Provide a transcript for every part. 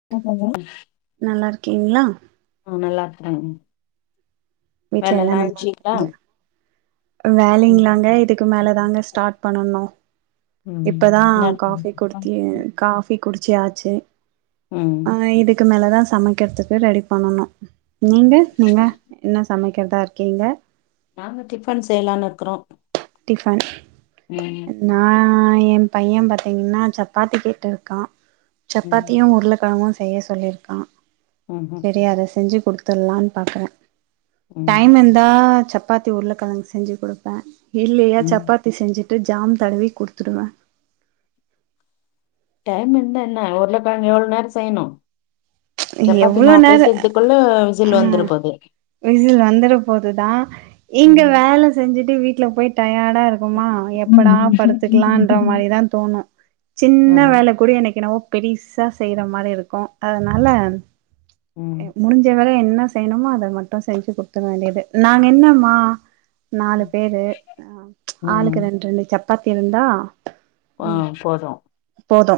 [inaudible] நல்லாருக்கீங்ளா ஆ நல்லாருக்காறங் வீட்ல வேலல்லா ஆய்டுச்சுங்ளா வேலிங்களாங்க இதுக்கு மேல தாங்க ஸ்டார்ட் பண்ணணு ம் இப்பதா என்ன காபி குடுத்தி காபி குடிச்சியாச்சு ம் நா இதுக்கு மேல தா சமைக்கிறதுக்கு ரெடி பண்ணனு நீங்க நீங்க என்ன சமைக்கிறதா இருக்கீங்க நாங்க டிஃபன் செய்யலான்னு இருக்குறோ டிஃபன் ம் நா என் பையன் பாத்தீங்கன்னா சப்பாத்தி கேட்டு இருக்கா ம் சப்பாத்தியு உருளைக்கெழங்கும் செய்ய சொல்லிருக்கா ம்ஹும் சரி அத செஞ்சு குடுக் திலான் பாக்குற டைம் ம் இருந்தா சப்பாத்தி உருளக்கிழங்கு செஞ்சு குடுப்ப இல்லையா ம் சப்பாத்தி செஞ்சுட்டு ஜாம் தடவி குடுத்துடுவ டைம் இருந்தா என்ன உருள க்கழங்கு எவ்ளோ நேரம் செய்யணு சப்பாத்தி எவ்ளோ மாவு நேர பிசையறதுக்குள்ள ஆ விசில் வந்துர போது விசில் வந்துர போதுதா இங்க ம் வேல செஞ்சுட்டு வீட்ல போய் டயர்டா இருக் குமா எப்படா படுத்துக்கலான்ற மாரி தா தோணும் ஆ சின்ன வேல கூட எனக்கு என்னமோ பெருசா செய்யற மாரி இருக்கும் அதனால உம் முடிஞ்ச வேல என்ன செய்ணுமோ அத மட்டு செஞ்சு குடுத்துட வேண்டியது நாங்க என்னம்மா நாலு ம் பேரு ம் ஆளுக்கு ரெண்டு ரெண்டு சப்பாத்தி இருந்தா ஆ ம் போதும் போது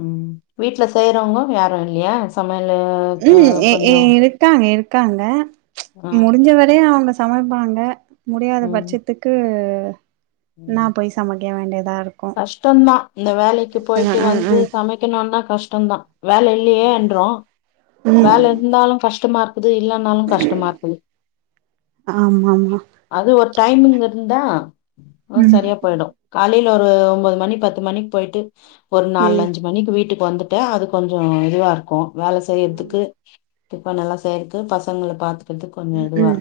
உம் வீட்ல செய்றவுங்க யாரு இல்லையா சமையலு ஆ உம் கொஞ்சோ இருக்காங்க இருக்காங்க ஆ முடிஞ்சவரய அவுங்க சமைப்பாங்க முடியாத ம் பட்சத்துக்கு ம் நா போய் சமைக்க வேண்டியதா இருக்கு கஷ்டந்தா இந்த வேலைக்கு போய்ட்டு வந்து சமைக்கணுன்னா கஷ்டந்தா வேல இல்லையே என்றோ ம் ம் ம் வேல இருந்தாலு கஷ்டமா இருக்குது இல்லன்னாலு கஷ்டமா இருக்குது ஆமா ஆமா அது ஒரு டைமிங் இருந்தா ம் சரியா போயிடும் காலையில் ஒரு ஒன்பது மணி பத்து மணிக்கு போயிட்டு ஒரு நாலு ம் அஞ்சு மணிக்கு வீட்டுக்கு வந்துட்டா அது கொஞ்சோ இதுவா இருக்கும் வேல செய்யறதுக்கு ஆமா திப்பா நல்லா செய்றது பசங்கள பாத்து உ உம்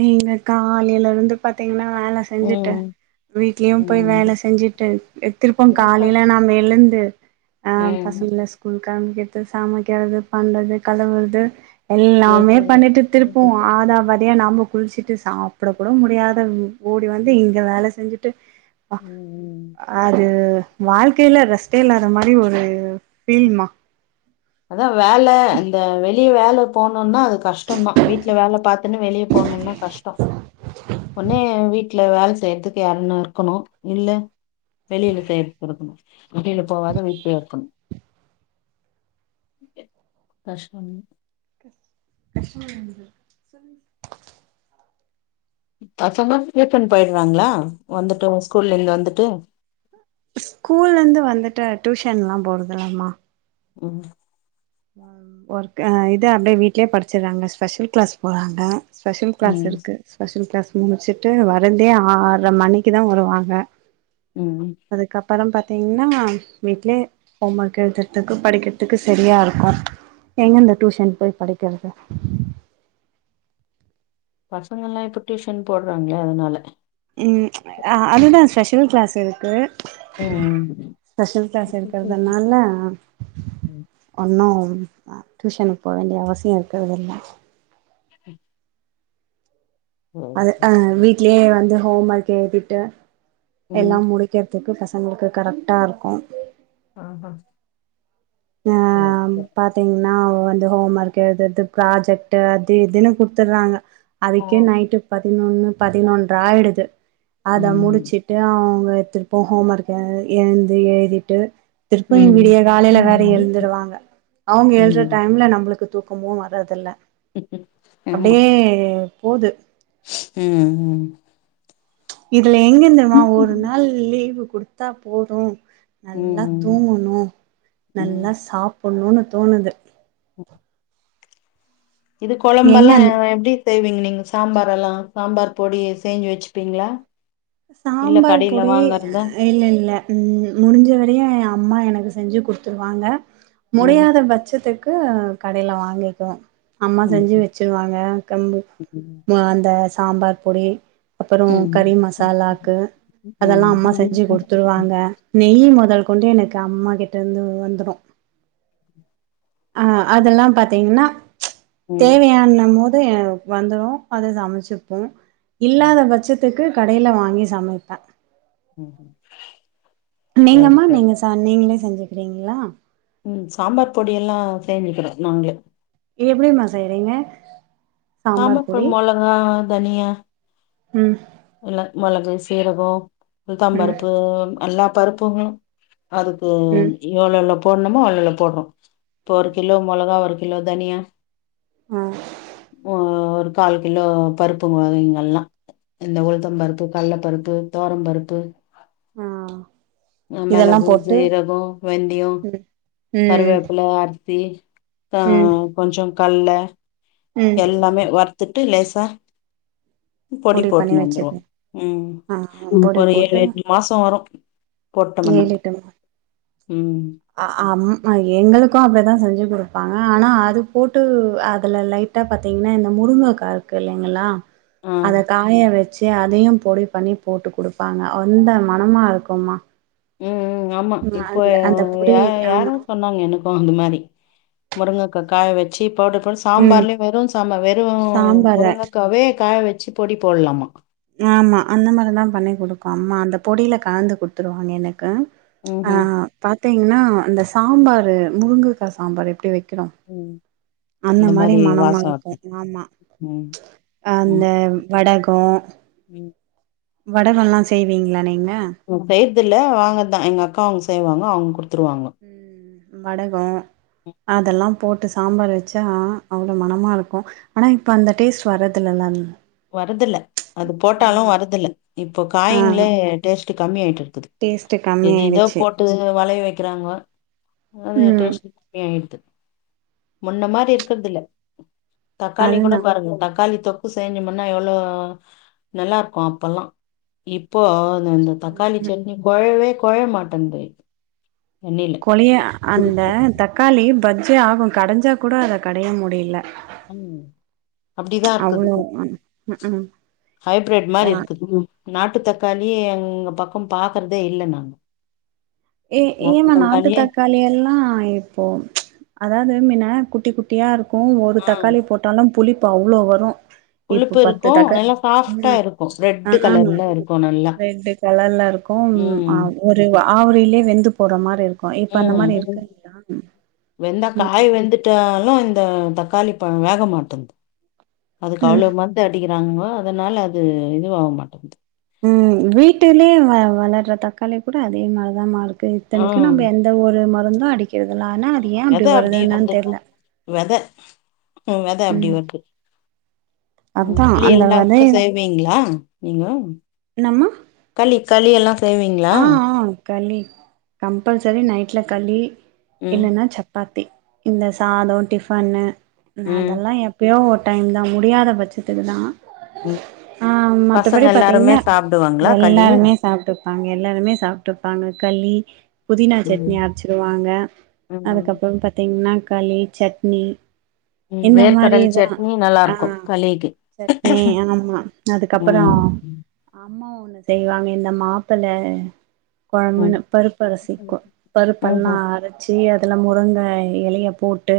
எங்க காலையில இருந்து பாத்தீங்கன்னா வேல செஞ்சுட்டு ம் வீட்லயு போய் வேல ம் செஞ்சுட்டு திருப்ப அதா காலையில கஷ்டோ நாம எழுந்து அ ம் பசங்கள ஸ்கூலுக்கு கிளம்பிறது சமைக்குறது பண்றது கழுவுறது எல்லாமே பண்ணிட்டு திருப்பம் ஆதபதியா நாம குளிச்சிட்டு சாப்புட்டு கூட முடியாத ஓடி வந்து இங்க வேல செஞ்சுட்டு உம் உம் அது வாழ்க்கையில ரெஸ்டெ இல்லாத மாதிரி ஒரு ஃபீல்மா அதா வேல இந்த வெளி வெளிய வேல போணுன்னா அது கஷ்டந்தா வீட்டுல வேலை பாத்துன்னு வெளிய போணுன்னா கஷ்டம் ஒன்னே வீட்ல வேல செய்யறதுக்கு யாருன்னு இருக்கணு இல்ல வெளியில செய்றதுக்கு இருக்கணு வெளியில போவாத வீட்லயே இருக்கன்னு கஷ்டந்தா கஷ்டம் பசங்க டியூஷன் போயிடுறாங்களா வந்துட்டு ஸ்கூல்ல இருந்து வந்துட்டு ஸ்கூல்லருந்து வந்துட்டு டியூஷன்லா போறதுல்லம்மா உம் ஒர்க் இது அப்டியே வீட்லயே படிச்சுறாங்க ஸ்பெஷல் கிளாஸ் போறாங்க ஸ்பெஷல் கிளாஸ் ம் இருக்கு ஸ்பெஷல் கிளாஸ் முடிச்சுட்டு வர்றதே ஆர்ற மணிக்கு தா வருவாங்க உம் அதுக்கப்றோ பாத்திங்கன்னா வீட்லே ஹோம் ஒர்க் எழுதற்த்துக்கு படிக்கற்துக்கு சரியாரு க்கு எங்கந்து டியூஷன் போய் படிக்கற்து பசங்கள்ல்லா இப்போ டியூஷன் போட்றாங்களே அதனால ம் அது தா ஸ்பெஷல் க்ளாஸ் இருக்கு ம் ம். ஸ்பெஷல் க்ளாஸ் இருக்கறதனால்ல ஒண்ணு நா டியூஷனுக்கு போவேண்டிய அவசியோ இருக்காதுல்ல ம் அது அ வீட்லே வந்து ஹோம் ஒர்க் எழுதிட்டு எல்லா ம் முடி க்கற்துக்கு பசங்களுக்கு கரெக்டாருக்கு ஆ ஹா ஆ [unintelligible] பாத்தீங்கன்னா வந்து ஹோம் ஒர்க் எழுதற்து ப்ராஜெக்ட்டு அது இதுன்னு குட்த்தறாங்க ஆ அதுக்கே நைட்டு பதினொன்னு பதினொன்ற ஆயிடுது அத ம் முடிச்சு ட்டு அவுங்க திருப்ப ஹோம் ஒர்க் எழுந்து எழுதிட்டு திருப்பய்யு ம் விடிய காலைல வேற ம் எழுந்துருவாங்க அவுங்க எழுற ம் டைம்ல நம்ளுக்கு தூக்கமு வர்றதில்ல அப்டியே போது ம் ம் இதுல எங்கெருந்தமா ம் ஒரு ம் நாள் லீவு குடுத்தா போது நல்லா ம் தூங்கணு ம். நல்லா சாப்புட்ணுன் தோணுது இது எங்க கொழம்பல்லா அந் எப்டி செய்வீங்க நீங்க சாம்பார் எல்லா சாம்பார் பொடி செஞ்சு வச்சுப்பீங்ளா சாம்பார் பொடி இல்லெல்ல ம் முடிஞ்ச வரையு எ அம்மா எனக்கு செஞ்சு குட்த்துருவாங்க ம் முடியாத பட்சத்துக்கு கடைல வாங்கிக்குவோ அம்மா செஞ்சு ம் வச்சிருவாங்க ம் [unintelligible] ஆ அந்த சாம்பார் பொடி அப்பறோ ம் கறி மசாலாக்கு அதெல்லா ம் அம்மா செஞ்சு குடுத்துருவாங்க நெய்யி மொதல் கொண்டு எனக்கு அம்மா கிட்டருந்து வந்துடு ஆ அதெல்லா பாத்தீங்கன்னா ம் ம் தேவயானம்மோது வந்துரு அத சமச்சிப்போ ம். இல்லாத பட்சத்துக்கு கடைல வாங்கி சமைப்பே ம் ஹும் நீங்க மா நீங்க ச நீங்ளே செஞ்சுக்றீங்களா ம் சாம்பார் பொடியெல்லா செஞ்சுக்கிறோ நாங்ளே இது எப்டிமா செய்றீங்க சாம்பார் பொடி மொளகா தனியா ம் இல்ல மொளகு சீரகோ உளுத்தம் பருப்பு எல்லா பருப்புகளு அதுக்கு ம் எவ்ளோலோ போட்னுமோ அவ்ளோலோ போட்றோ இப்போ ஒரு கிலோ மொளகா ஒரு கிலோ தனியா ஆ ஆ ஒரு கால் கிலோ பருப்பு வகைங்கள்லா இந்த உளுத்தம் பருப்பு கல்ல பருப்பு தோரம் பருப்பு ஆ இதெல்லா மெளகு போட்டு சீரகோ வெந்தியோ ம் ம் கருவேப்பில அரிசி ப ம் கொஞ்சோ கல்ல ம் எல்லாமே வற்த்துட்டு லேசா பொடி பண்ணி போட்டுனு வந்துருவ வச்சிருக்கே ம் ஆ இப்ப பொடி ஒரு ஏழு போட்டு எட்டு மாசோ வரும் போட்டம்ன்னா ம் ஆ ஆம் அ எங்களுக்கு அப்டிதா செஞ்சு குடுப்பாங்க ஆனா அது போட்டு அதுல லை ட்டா பாத்தீங்கன்னா இந்த முருங்கக்கா இருக்கு இல்லைங்களா ஆ அத காய வ ச்சு அதையும் பொடி பண்ணி போட்டு குடுப்பாங்க வந்த மனமாக இருக்கும்மா ம் ம் ஆமா இப்போ அந்த அந்த பொடி யா ஆமா யாரோ சொன்னாங்க எனக்கு அந்த மாரி முருங்கக்கா காய வச்சு பௌடபோள்ஸ் ம் சாம்பார்லயு வெறு சாம்பார் வெறு சாம்பார முருகக்காவே காய வச்சு பொடி போடுலாமா ஆமா அந்த மாரிதா பண்ணி குடுக்கு அம்மா அந்த பொடில கலந்து குடுத்துருவாங்க எனக்கு ம் ஆ ம் பாத்தீங்கன்னா அந்த சாம்பாரு முருங்கக்கா சாம்பார் எப்டி வைக்கரோ ம் அந்த மாரி மனமா இருக்கு ஆமா ம் அந்த ம் வடகோ ம் வடகோல்லா செய்வீங்களா நீங்க ம் செய்றதுல்ல வாங்கதா எங்க அக்கா அவுங்க செய்வாங்க அவுங்க குடுத்துருவாங்க ம் ம் வடகோ ம். அதெல்லா போட்டு சாம்பார் வச்சா அவ்ளோ மனமா இருக்கு ஆனா இப்ப அந்த டேஸ்ட் வரதில்லல ம் வரதில்ல அது போட்டாலு வரத்தில்ல இப்போ ஆ காயங்களே டேஸ்ட்டு கம்மி ஆயிட்டு இருக்குது டேஸ்ட்டு கம்மி எது ஏதோ ஆயிடுச்சு போட்டு வளைய வைக்கிறாங்கோ அது ம் டேஸ்டு யாயிருது முன்ன மாரி இருக்கறது இல்ல தக்காளி கூட அதுதா பாருங்க தக்காளி தொக்கு சேஞ்சோம் னா எவ்ளோ நல்லா இருக்கு அப்பல்லா இப்போ இந்தந்த தக்காளி சட்னி கொழைவே கொழைம மாட்டேன்து எண்ணெயில கொழைய அந்த தக்காளி பஜ்ஜே ஆகு கடைஞ்சா கூட அத கடைய முடியல ம் அப்டிதா இருக்குது அவ்ளோ ம் ம் ஹைப்ரெட் மாரி ஆ இருக்குது ம் நாட்டு தக்காளி எங்க பக்கம் பாக்குறதே இல்ல நானு ஏ ஏமா நாட்டு தக்காளி எல்லா இப்போ அதாவது மின்ன குட்டி குட் டியா இருக்கு ஒரு ஆ தக்காளி போட்டாலும் புளிப்பு அவ்ளோ வரு இப்ப புளிப்பு பத்து இருக்கு தக்க நல்லா சாஃப்டா ம் இருக்கு அ ரெட் அ கலர்ல இருக்கு நல்லா ரெண்டு களர்ல இருக்கு ஆ ம் ஒரு ஆவரிலே வெந்து போற மாரி இருக் ம் வெந்தா ம் காய வெந்து ட்டாலும் இந்த தக்காளி பழோ வேக மாட்டேந்து அதுக்கு அவ்ளோ மரு ந்து அடிக்கிறானுங்கோ அதனால அது இதுவாவ மாட்டேன்து ம் வீட்டுலே வ வளர்ற தக்காளி கூட அதே மாரிதா மா இருக்கு ஆ இத்தனைக்கு நம்ப எந் த ஒரு மருந்து அடிக்கர்தில்ல ஆனா அது ஏ அப்டி வருதுன்னு தா தெர்ல ம் வெத அப்டி வருது அதா உப்ளி அந்த எல்லா கூட வெதைய செய் வீங்களா நீங்க என்னாம்மா களி களி எல்லா செய்வீங்களா ஆ களி கம்பல்சரி நைட்ல களி ம் இல்லன்னா சப் பாத்தி இந்த சாதோ டிஃபன்னு நா ம் அதெல்லா எ ப்பயோ ஒரு டைம் தா முடியாத பட்சத்துல தா ம் ஆ பசங்க மத்தபடி எல்லாருமே பாத்தீங்கன்னா சாப்டுவாங்களா களி எல்லாருமே சாப்ட்டு எல்லாருமே சாப்ட்டுருப்பாங்க கலி புதினா சட்னி ம் அரச்சிருவாங்க ம் அதுக்கப்ரோ பத்தீங்ன்னா கலி சட்னி ம் இந்த வேர்க்கடல் மாரிதா சட்னி நல்லா அ இருக்கு களிக்கு சட்னி ஆமா அதுக்கப்ரோ ம் அம்மா ஒண்ணு செய்வாங்க இந்த மாப்புள்ள ம் குழம்புன்னு பருப்பரசிக்கு பருப்பல்லா ம்ஹும் அரச்‌ ச்சி அதுல முருங்க எலய போட்டு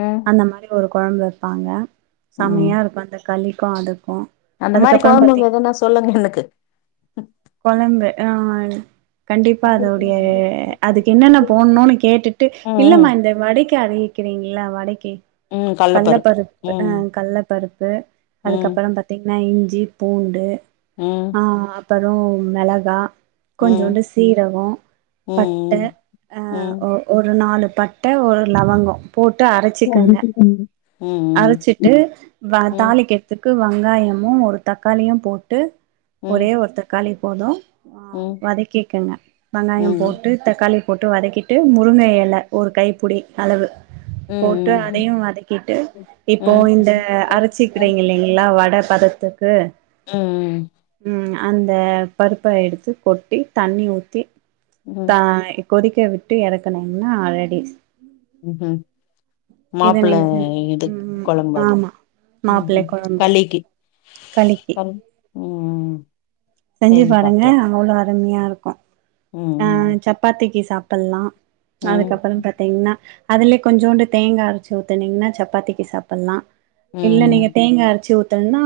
ம் அந்தமாரி ஒரு கொழம்பு வப்பாங்க ம் செமியா இருக்கு அந்த களிக்கு அதுக்கு அந்த மாரி அதுக்கப்புறம் பாத்தீ குழம்புங்க எதுன்னா சொல்லுங்க எனக்கு கொலம்பு யால் கண்டிப்பா அதோடைய அதுக்கு என்னென்ன போட்ணுனு கேட்டுட்டு ம் இல்லமா ம் இந்த வடைக்கி அரிக்கீறிங்களா வடைக்கி ம் கல்ல கல்லப்பருப்பு பருப்பு அ ம் கல்ல பருப்பு ம் அதுக்கப்புரோ பத் த்திங்னா இஞ்சி பூண்டு ம் ஆ அப்பரோ மெளகா ம் கொஞ்சோண்டு சீரகோ ம் பட்ட ம் அ ம் ஓ ஒரு நாலு பட்ட ஒரு லவங்கோ போட்டு அரைச்சிக்கங்க ம் ம் அரச்சிட்டு ம் வதாலி கெட் அதுக்கு வங்காயமு ஒரு தக்காளியு போட்டு ஒரே ம் ஒரு தக்காளி போது வ ம் வதக்கிக்கங்க வங்காயோ ம் போட்டு தக்காளி போட்டு வதக்கிட்டு முருங்க எல ஒரு கைப்புடி அளவு ம் போட்டு ம் அதையு வதக்கிட்டு ம் இப்போ ம் இந்த அரச்சிக்கிறீங்ல்லிங் எல்லா வட பதத்துக்கு ம் ம் அந்த பருப்ப எடுத்து கொட்டி தண்ணி ஊத்தி தா கொதிக்க விட்டு எறக்கனீங்னா ரெடி ம் ஹ்ம் இத மாப்புள்ள நீங்க இது ம் கொழம்பு அது ஆமா ம் ஹூ களிக்கு களிக்கு பாரு ம் செஞ்சு பாருங்க அவ்ளோ அருமையா இருக்கு அ ம் சப்பாத்திக்கு சாப்பல்லா ம் அதுக்கு அப்ரோ பா த்தீங்கா அதுல்யே கொஞ்சோண்டு தேங்கா அரைச்சு ஊத்துனீங்கன்னா சப்பாத்திக்கு சாப்பல்லா இல்ல நீங்க ம் தேங்கா அரச்சு ஊத்தணுன்னா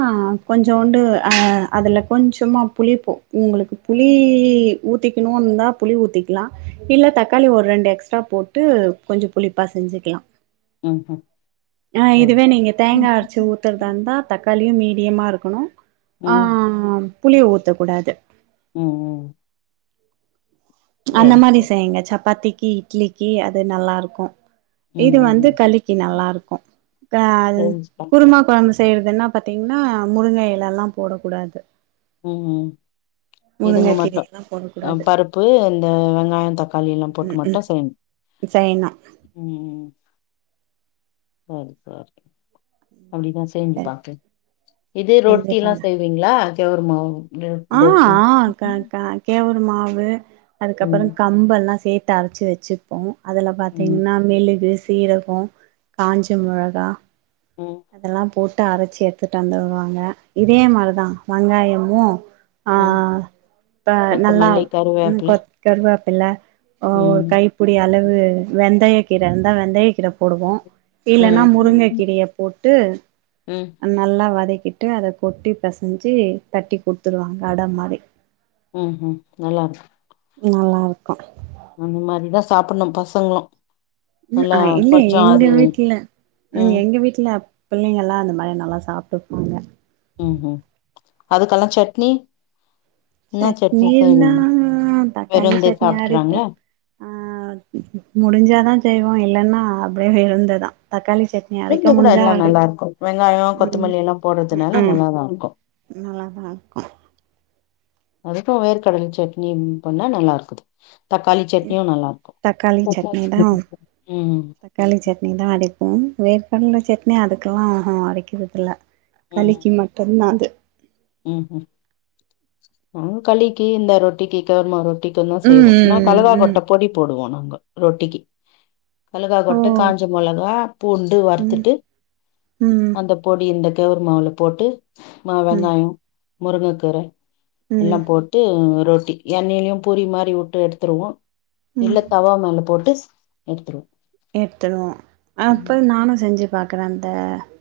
கொஞ்சோண்டு அ அதுல கொஞ்சோமா புளி போ உங்களுக்கு புளி ஊத்திக்கணுன்தா புளி ஊத்திக்லா இல்ல தக்காளி ஒரு ரெண்டு எக்ஸ் ஸ்ட்டா போட்டு கொஞ்சோ புளிப்பா செஞ்சுக்கலா- ம் ம்ஹும் அ சரி இதுவே நீங்க ம் தேங்கா அர்ச்சு ஊத்றதாருந்தா களியு மீடியமா இருக்கணு ஆ ம் புளிய ஊத்தக்குடாது ம் அந்த சரி மாரி சரி செய்ங்க சப்பாத்திக்கி இட்லிக்கி அது நல்லாருக்கு ம் இது வந்து ம் கழிக்கு நல்லாருக்கு அ செஞ்சு பாக்கலா குருமா கொழம்பு செய்றதுன்னா பாத்தீங்ன்னா முருங்க எலல்லா போடக்குடாது ம் முருங்க இதுங்க மட்டு கீரையெல்லா அ போடக்கூடாது பருப்பு இந்த வெங்காயோ தக்காளி எல்லா போட்டு மட்டு செய்ணு ச்சைணா ம் ம் சேரி சேரி அப்டித்தா செஞ்சு பாக்கே இது செஞ்சு ரொட்டில்லா பாருங்க செய்வீங் ல கேழ்வரகு மாவு இந்த ஆ ரொட்டி ஆ க க கேழ்வரகு மாவு அதுக்கப்பறோ ம் கம்பெல்லா சேத்து அரச்சு வச்சு போ அதில ம் பாத்தீங்கனா மெல்லுகு சீரகோ காஞ்ச மொளகா ம் அதெல்லா போட்டு அரச்சி எடுத்துட்டு தந்துருவாங்க இதே மாரிதா வெங்காயமு ஆ ம். இப்ப நல்ல கொத்தமல்லி ம் கருவேப்பில கொ கருவப்பில்ல ஓ ஒரு ம் கைப்புடி அளவு வெந்தய கீர இருந்தா வெந்தய கீர போடுவோ இல்லனா ம் முருங்க கீரய போட்டு ம் அ நல்லா வதக்கிட்டு அத கொட்டி பெசஞ்சு தட்டி குடுத்துருவாங்க அட மாரி ஓ ஹோ நல்லாருக்கு நல்லாருக்கு அந்த மாதிரிதா சாப்பிணு பசங்களு ம் நல்லா ஐ இல்லயே கொஞ்சோ எங்க அது வீட்ல ம் எங்க வீட்ல பிள்ளைங்களா அந்த மாரியே நல்லா சாப்டுப்பாங்க ம் ஹும் அதுக்கெல்லா சட்னி என்ன சட்னி இருந்தா செய்வீங்க தக்காளி வெறுந்தே சட்னி அரைப்போ சாப்ட்றாங்களா அ முடிஞ்சாதா செய்வோ இல்லனா அப்டியே இருந்ததா தக்காளி சட் விருந்து கூட எல்லா நல்லா இருக்கு வெங்காயோ கொத்தமல்லி எல்லா போடுறதுனால நல்லாதா இருக்கு நல்லாதாருக்கு அதுக்கு வேர்கடல சட்னி ம் பண்ணா நல்லாருக்கு தக்காளி சட்னியு நல்லாருக்கு தக்காளி சட்னி தா ம் தக்காளி சட்னி தா அரைப்போ வேர்கடல சட்னி அதுக்கெலா அரைக்கிறதுதில்ல தக்காளிக்கு மட்டுந்தா அது ம் ஹும் நாங்க களிக்கு இந்த ரொட்டிக்கு கேழ்மாவு தீக்கந்தா தா ம் செய்வோ நா ம் கழுகாக் ம் கொட்டை பொடி போடுவோ நாங்க ரொட்டிக்கு கழுகா ஓ கொட்ட காஞ்ச மொளகா பூண்டு ம் வறுத்துட்டு ம் அந்தப் பொடி இந்த கேழ்வரகு மாவுல போட்டு மா ம் ம் வெங்காயோ முருங்கக்கீர எல்லா போட்டு ரொட்டி எண்ணெலேயு பூரி மாரி வுட்டு எடுத்துருவோ ம் இல்ல தவா மேல போட்டு ஸ் எடுத்துருவோ எடுத்துடுவோ அப்போ நானு செஞ்சு பாக்குறே அந்த